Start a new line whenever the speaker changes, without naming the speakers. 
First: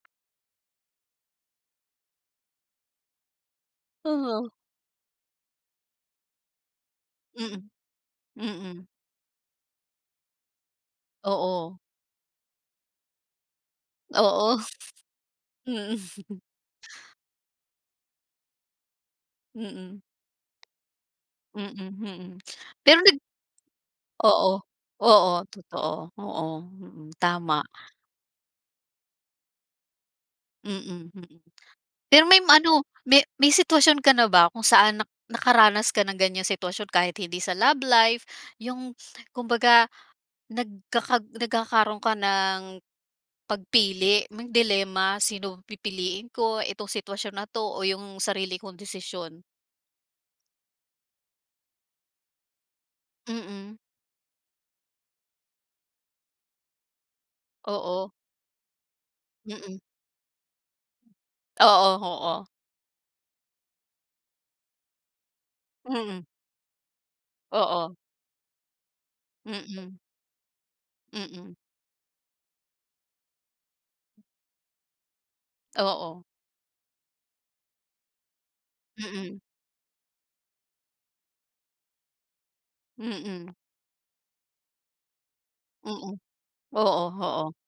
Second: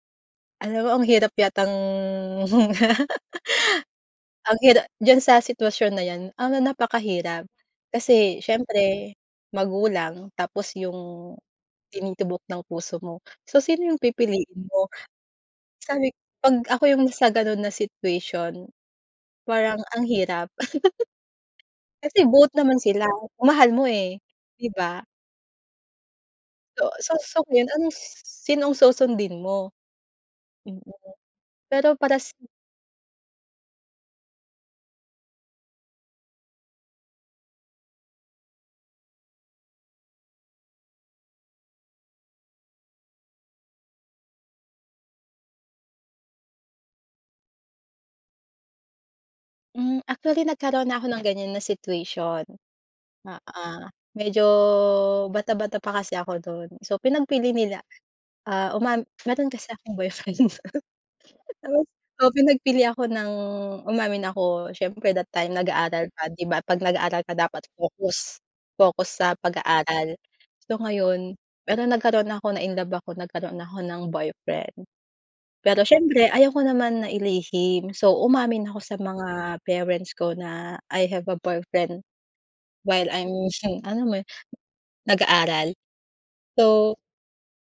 Ano mo ang hirap yatang
Oo.
Ang hira diyan sa sitwasyon na 'yan ano napakahirap,
Mm,
kasi
mm.
siyempre magulang tapos yung,
Oo.
tinitubok ng puso mo, so sino yung
Oo.
pipiliin mo?
Mm.
Sabi 'pag ako yung na sa gano'n na situation, parang
Mm.
ang hirap.
Mm,
Kasi
mhm
both naman
pero
sila
nag
mahal mo, eh,
Oo.
'di ba?
Oo totoo, oo,
So
mm, tama.
[unintelligible] anong sinong susundin mo? Mm.
Mm, mm.
Pero
Pero
paras
may ano may may sitwasyon ka na ba kung saan na nakaranas ka ng ganyan sitwasyon kahit hindi sa love life, yung kumbaga nagkakag nagkakaro'n ka ng, pagpili may dilema sino pipiliin ko itong sitwasyon na 'to o yung sarili kong desisyon?
Hmm, actually nagkaroon na ako ng ganyan na situation. Oo,
Mm.
medyo bata-bata pa kasi ako do'n, so pinagpili nila,
Oo.
ah, umam mayro'n kasi
Mm.
akong boyfriend. Tapos
Oo, oo.
pinagpili ako ng umamin ako siyempre that time nag-aaral
Mm.
pa 'di ba 'pag nag-aaral ka dapat
Oo.
focus, focus sa
Mm.
pag-aaral. So ngayon
Mm.
pero nagkaroon na ako, na-inlove ako nagkaroon ako ng boyfriend. Pero
Oo.
siyempre ayoko naman na ilihim so umamin ako sa
Mm.
mga parents ko na, "I have a boyfriend, while I'm
Mm.
alam mo 'yun nag-aaral,"
Mm, oo,
so
oo.